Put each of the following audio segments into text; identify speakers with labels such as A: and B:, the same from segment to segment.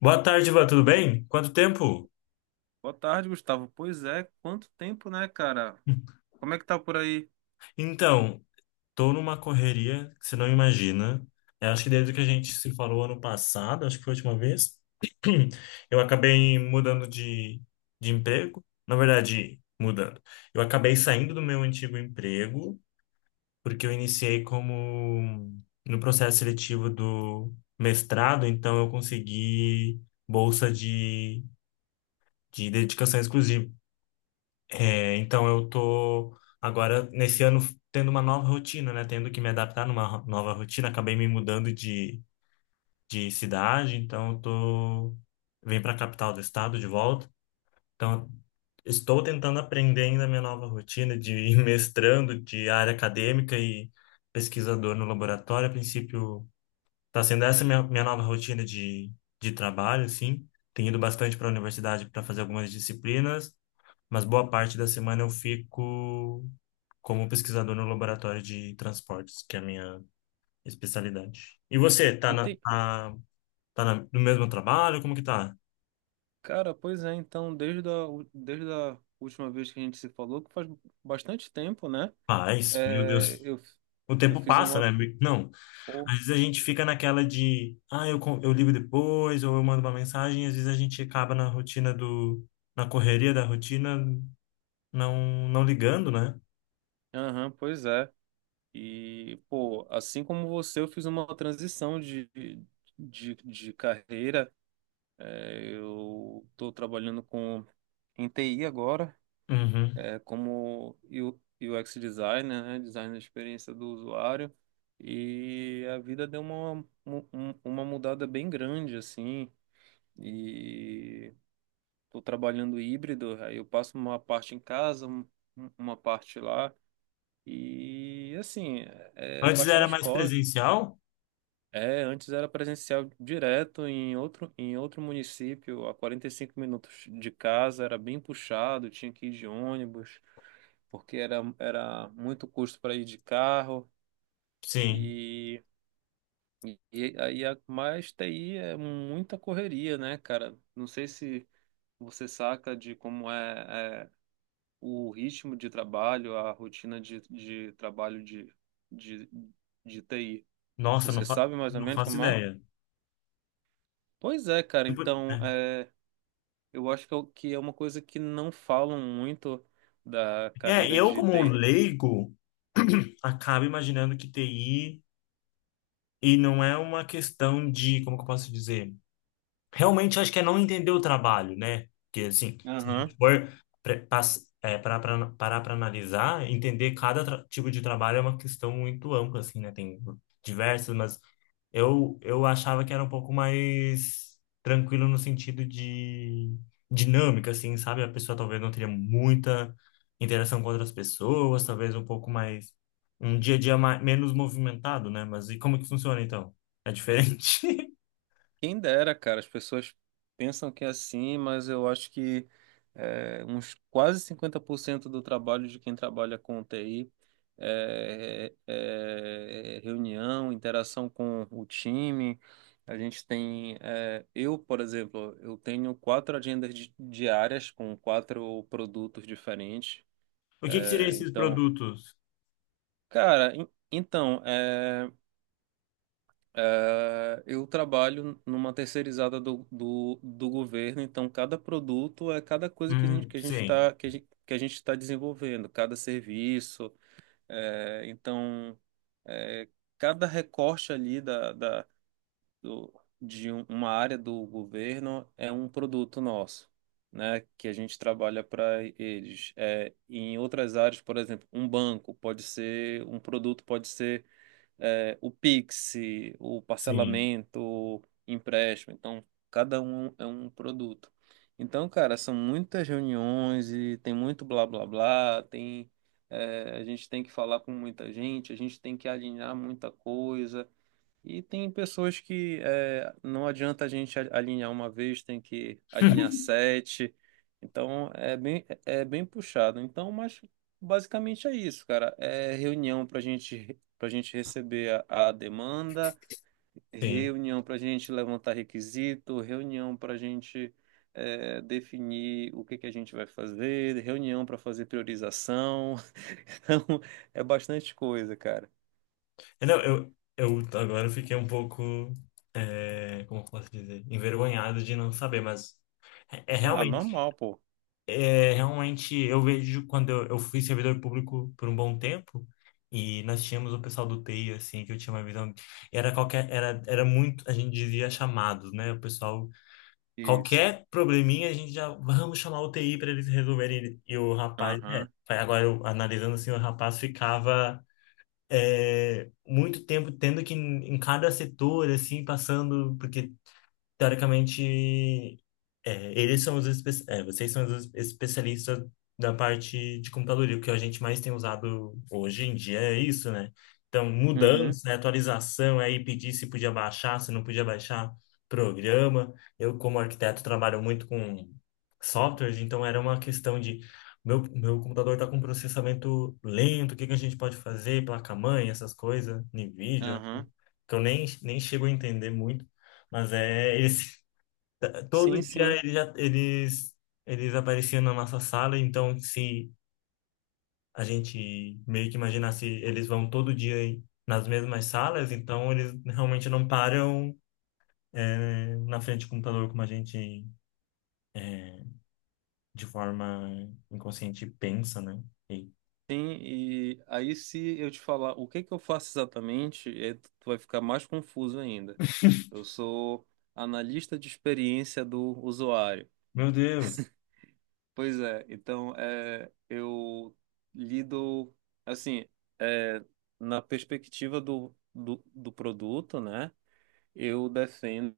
A: Boa tarde, Ivan, tudo bem? Quanto tempo?
B: Boa tarde, Gustavo. Pois é, quanto tempo, né, cara? Como é que tá por aí?
A: Então, tô numa correria que você não imagina. Eu acho que desde que a gente se falou ano passado, acho que foi a última vez, eu acabei mudando de emprego. Na verdade, mudando. Eu acabei saindo do meu antigo emprego, porque eu iniciei como no processo seletivo do mestrado, então eu consegui bolsa de dedicação exclusiva. É, então eu tô agora nesse ano tendo uma nova rotina, né? Tendo que me adaptar numa nova rotina. Acabei me mudando de cidade, então eu tô vim para a capital do estado de volta. Então estou tentando aprender ainda a minha nova rotina de ir mestrando de área acadêmica e pesquisador no laboratório. A princípio está sendo essa minha nova rotina de trabalho, assim. Tenho ido bastante para a universidade para fazer algumas disciplinas, mas boa parte da semana eu fico como pesquisador no laboratório de transportes, que é a minha especialidade. E você, tá na,
B: Ente-
A: tá, tá na- no mesmo trabalho? Como que tá?
B: Cara, pois é, então, desde a última vez que a gente se falou, que faz bastante tempo, né?
A: Paz, meu
B: É,
A: Deus. O
B: eu
A: tempo
B: fiz
A: passa,
B: uma.
A: né? Não.
B: Pô,
A: Às vezes a gente fica naquela de, ah, eu ligo depois, ou eu mando uma mensagem, e às vezes a gente acaba na rotina na correria da rotina, não, não ligando, né?
B: aham, pois é. E, pô, assim como você, eu fiz uma transição de carreira. É, eu tô trabalhando com em TI agora.
A: Uhum.
B: É, como UX designer, né, design da experiência do usuário, e a vida deu uma, uma mudada bem grande, assim, e estou trabalhando híbrido, aí eu passo uma parte em casa, uma parte lá, e, assim, é
A: Antes era
B: bastante
A: mais
B: corre.
A: presencial?
B: É, antes era presencial direto em outro município, a 45 minutos de casa, era bem puxado, tinha que ir de ônibus, porque era muito custo para ir de carro
A: Sim.
B: e, e aí a mais TI é muita correria, né, cara? Não sei se você saca de é o ritmo de trabalho, a rotina de trabalho de, de TI.
A: Nossa,
B: Você sabe mais ou
A: não
B: menos
A: faço
B: como é?
A: ideia.
B: Pois é, cara.
A: Tipo.
B: Então,
A: É,
B: é, eu acho que é que é uma coisa que não falam muito da carreira
A: Eu
B: de
A: como
B: TI.
A: leigo, acabo imaginando que TI, e não é uma questão de, como que eu posso dizer? Realmente acho que é não entender o trabalho, né? Porque, assim, se a gente for parar para analisar, entender tipo de trabalho é uma questão muito ampla, assim, né? Tem diversas, mas eu achava que era um pouco mais tranquilo no sentido de dinâmica, assim, sabe? A pessoa talvez não teria muita interação com outras pessoas, talvez um pouco mais, um dia a dia mais, menos movimentado, né? Mas e como que funciona então? É diferente?
B: Quem dera, cara, as pessoas pensam que é assim, mas eu acho que é, uns quase 50% do trabalho de quem trabalha com TI é, é reunião, interação com o time. A gente tem, é, eu, por exemplo, eu tenho 4 agendas diárias com 4 produtos diferentes.
A: O que que seriam
B: É,
A: esses
B: então,
A: produtos?
B: cara, então, é, eu trabalho numa terceirizada do governo, então cada produto é cada coisa que a gente
A: Sim,
B: está que a gente está desenvolvendo, cada serviço, é, então é, cada recorte ali da do, de uma área do governo é um produto nosso, né? Que a gente trabalha para eles. É, em outras áreas, por exemplo, um banco pode ser um produto pode ser o Pix, o
A: sim,
B: parcelamento, o empréstimo. Então, cada um é um produto. Então, cara, são muitas reuniões e tem muito blá blá blá, tem, a gente tem que falar com muita gente, a gente tem que alinhar muita coisa. E tem pessoas que é, não adianta a gente alinhar uma vez, tem que alinhar 7. Então é bem puxado. Então, mas basicamente é isso, cara. É reunião para gente receber a demanda,
A: sim.
B: reunião para gente levantar requisito, reunião para gente é, definir o que que a gente vai fazer, reunião para fazer priorização. Então é bastante coisa, cara.
A: É, não, eu agora eu fiquei um pouco, é, como eu posso dizer, envergonhado de não saber, mas é
B: Ah,
A: realmente.
B: normal, pô.
A: É, realmente, eu vejo quando eu fui servidor público por um bom tempo e nós tínhamos o pessoal do TI, assim, que eu tinha uma visão. Era qualquer, era muito, a gente dizia chamados, né? O pessoal,
B: Isso.
A: qualquer probleminha, a gente já, vamos chamar o TI para eles resolverem. E o rapaz, é,
B: Aham.
A: agora eu analisando assim, o rapaz ficava é, muito tempo tendo que, em cada setor, assim, passando, porque teoricamente, é, eles são os espe- é, vocês são os especialistas da parte de computador, e o que a gente mais tem usado hoje em dia é isso, né? Então,
B: Uhum,
A: mudança, né, atualização, aí pedir se podia baixar, se não podia baixar programa. Eu, como arquiteto, trabalho muito com softwares, então era uma questão de meu computador está com processamento lento, o que que a gente pode fazer, placa-mãe, essas coisas, NVIDIA,
B: aham.
A: que eu nem chego a entender muito. Mas é esse.
B: Sim,
A: Todo dia
B: sim,
A: eles apareciam na nossa sala, então se a gente meio que imaginasse, eles vão todo dia nas mesmas salas, então eles realmente não param, é, na frente do computador como a gente de forma inconsciente pensa, né? E-
B: sim. E aí, se eu te falar o que que eu faço exatamente, é, tu vai ficar mais confuso ainda. Eu sou analista de experiência do usuário.
A: meu Deus!
B: Pois é, então é, eu lido, assim, é, na perspectiva do produto, né? Eu defendo,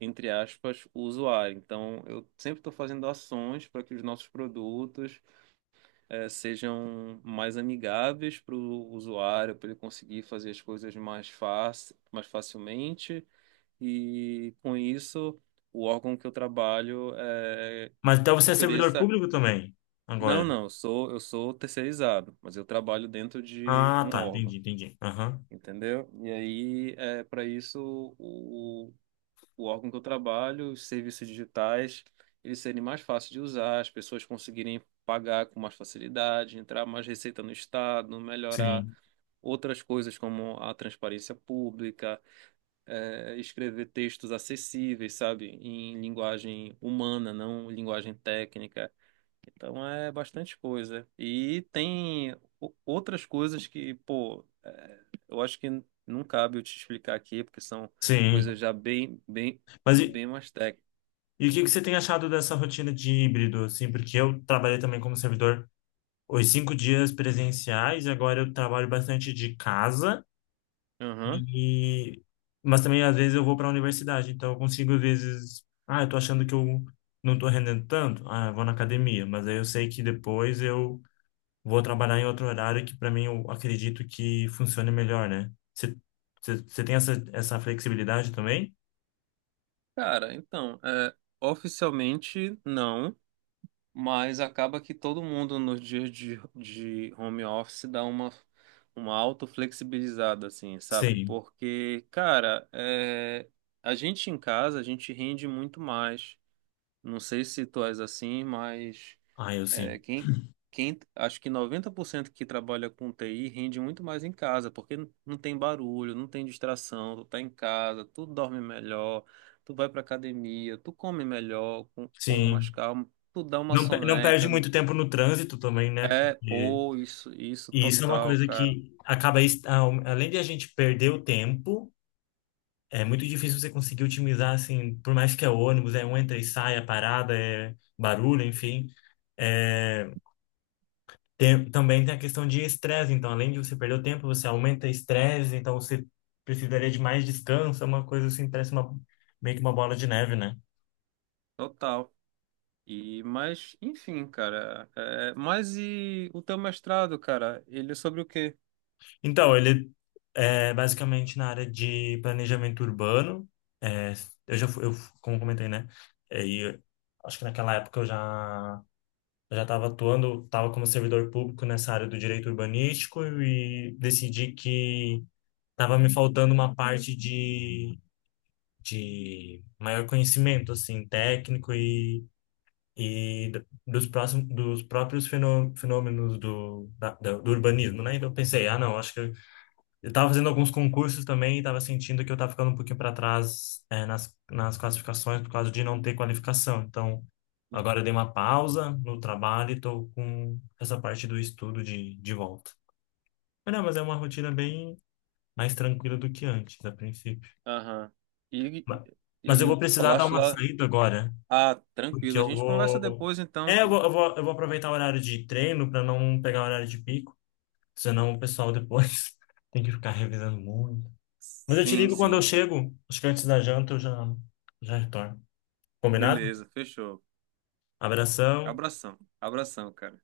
B: entre aspas, o usuário. Então, eu sempre estou fazendo ações para que os nossos produtos. Sejam mais amigáveis para o usuário, para ele conseguir fazer as coisas mais fácil, mais facilmente. E com isso, o órgão que eu trabalho
A: Mas então você é servidor
B: ofereça.
A: público também,
B: Não,
A: agora?
B: não, eu sou terceirizado, mas eu trabalho dentro de
A: Ah,
B: um
A: tá, entendi,
B: órgão,
A: entendi. Aham.
B: entendeu? E aí, é para isso, o órgão que eu trabalho, os serviços digitais, eles serem mais fáceis de usar, as pessoas conseguirem pagar com mais facilidade, entrar mais receita no Estado, melhorar
A: Sim,
B: outras coisas como a transparência pública, escrever textos acessíveis, sabe, em linguagem humana, não linguagem técnica. Então é bastante coisa. E tem outras coisas que, pô, é, eu acho que não cabe eu te explicar aqui, porque são
A: sim.
B: coisas já bem, bem,
A: Mas
B: bem mais técnicas.
A: e o que que você tem achado dessa rotina de híbrido, assim? Porque eu trabalhei também como servidor os 5 dias presenciais, agora eu trabalho bastante de casa
B: Aham.
A: e mas também às vezes eu vou para a universidade, então eu consigo às vezes, ah, eu tô achando que eu não tô rendendo tanto, ah, eu vou na academia, mas aí eu sei que depois eu vou trabalhar em outro horário que para mim eu acredito que funcione melhor, né? Você tem essa flexibilidade também?
B: Cara, então, é, oficialmente não, mas acaba que todo mundo nos dias de home office dá uma auto-flexibilizada, assim, sabe?
A: Sim.
B: Porque, cara, é, a gente em casa, a gente rende muito mais. Não sei se tu és assim, mas
A: Ah, eu
B: é,
A: sim.
B: acho que 90% que trabalha com TI rende muito mais em casa, porque não tem barulho, não tem distração, tu tá em casa, tu dorme melhor, tu vai pra academia, tu come melhor, com mais
A: Sim.
B: calma, tu dá uma
A: Não, não perde
B: soneca.
A: muito tempo no trânsito também, né?
B: É,
A: Porque.
B: pô, isso,
A: E isso é uma
B: total,
A: coisa
B: cara,
A: que acaba, além de a gente perder o tempo, é muito difícil você conseguir otimizar, assim, por mais que é ônibus, é um entra e sai, é parada, é barulho, enfim. É, também tem a questão de estresse, então, além de você perder o tempo, você aumenta o estresse, então você precisaria de mais descanso, é uma coisa assim, parece uma, meio que uma bola de neve, né?
B: total. E, mas, enfim, cara, é, mas e o teu mestrado, cara, ele é sobre o quê?
A: Então, ele é basicamente na área de planejamento urbano. É, eu já fui, eu, como comentei, né? É, e acho que naquela época eu já estava atuando, estava como servidor público nessa área do direito urbanístico e decidi que estava me faltando uma parte de maior conhecimento, assim, técnico e dos próprios fenômenos do urbanismo, né? Então eu pensei, ah, não, acho que eu tava fazendo alguns concursos também e tava sentindo que eu tava ficando um pouquinho para trás, é, nas classificações por causa de não ter qualificação. Então, agora eu dei uma pausa no trabalho e tô com essa parte do estudo de volta. Mas não, mas é uma rotina bem mais tranquila do que antes, a princípio.
B: Aham. E,
A: Ma- Mas eu
B: e
A: vou
B: tu
A: precisar dar
B: falaste
A: uma
B: lá.
A: saída agora,
B: Ah,
A: porque
B: tranquilo. A
A: eu
B: gente conversa
A: vou.
B: depois então,
A: É, eu
B: pô.
A: vou, eu vou, eu vou aproveitar o horário de treino para não pegar o horário de pico, senão o pessoal depois tem que ficar revisando muito. Mas eu te
B: Sim,
A: ligo quando eu
B: sim.
A: chego. Acho que antes da janta eu já, já retorno. Combinado?
B: Beleza, fechou.
A: Abração.
B: Abração. Abração, cara.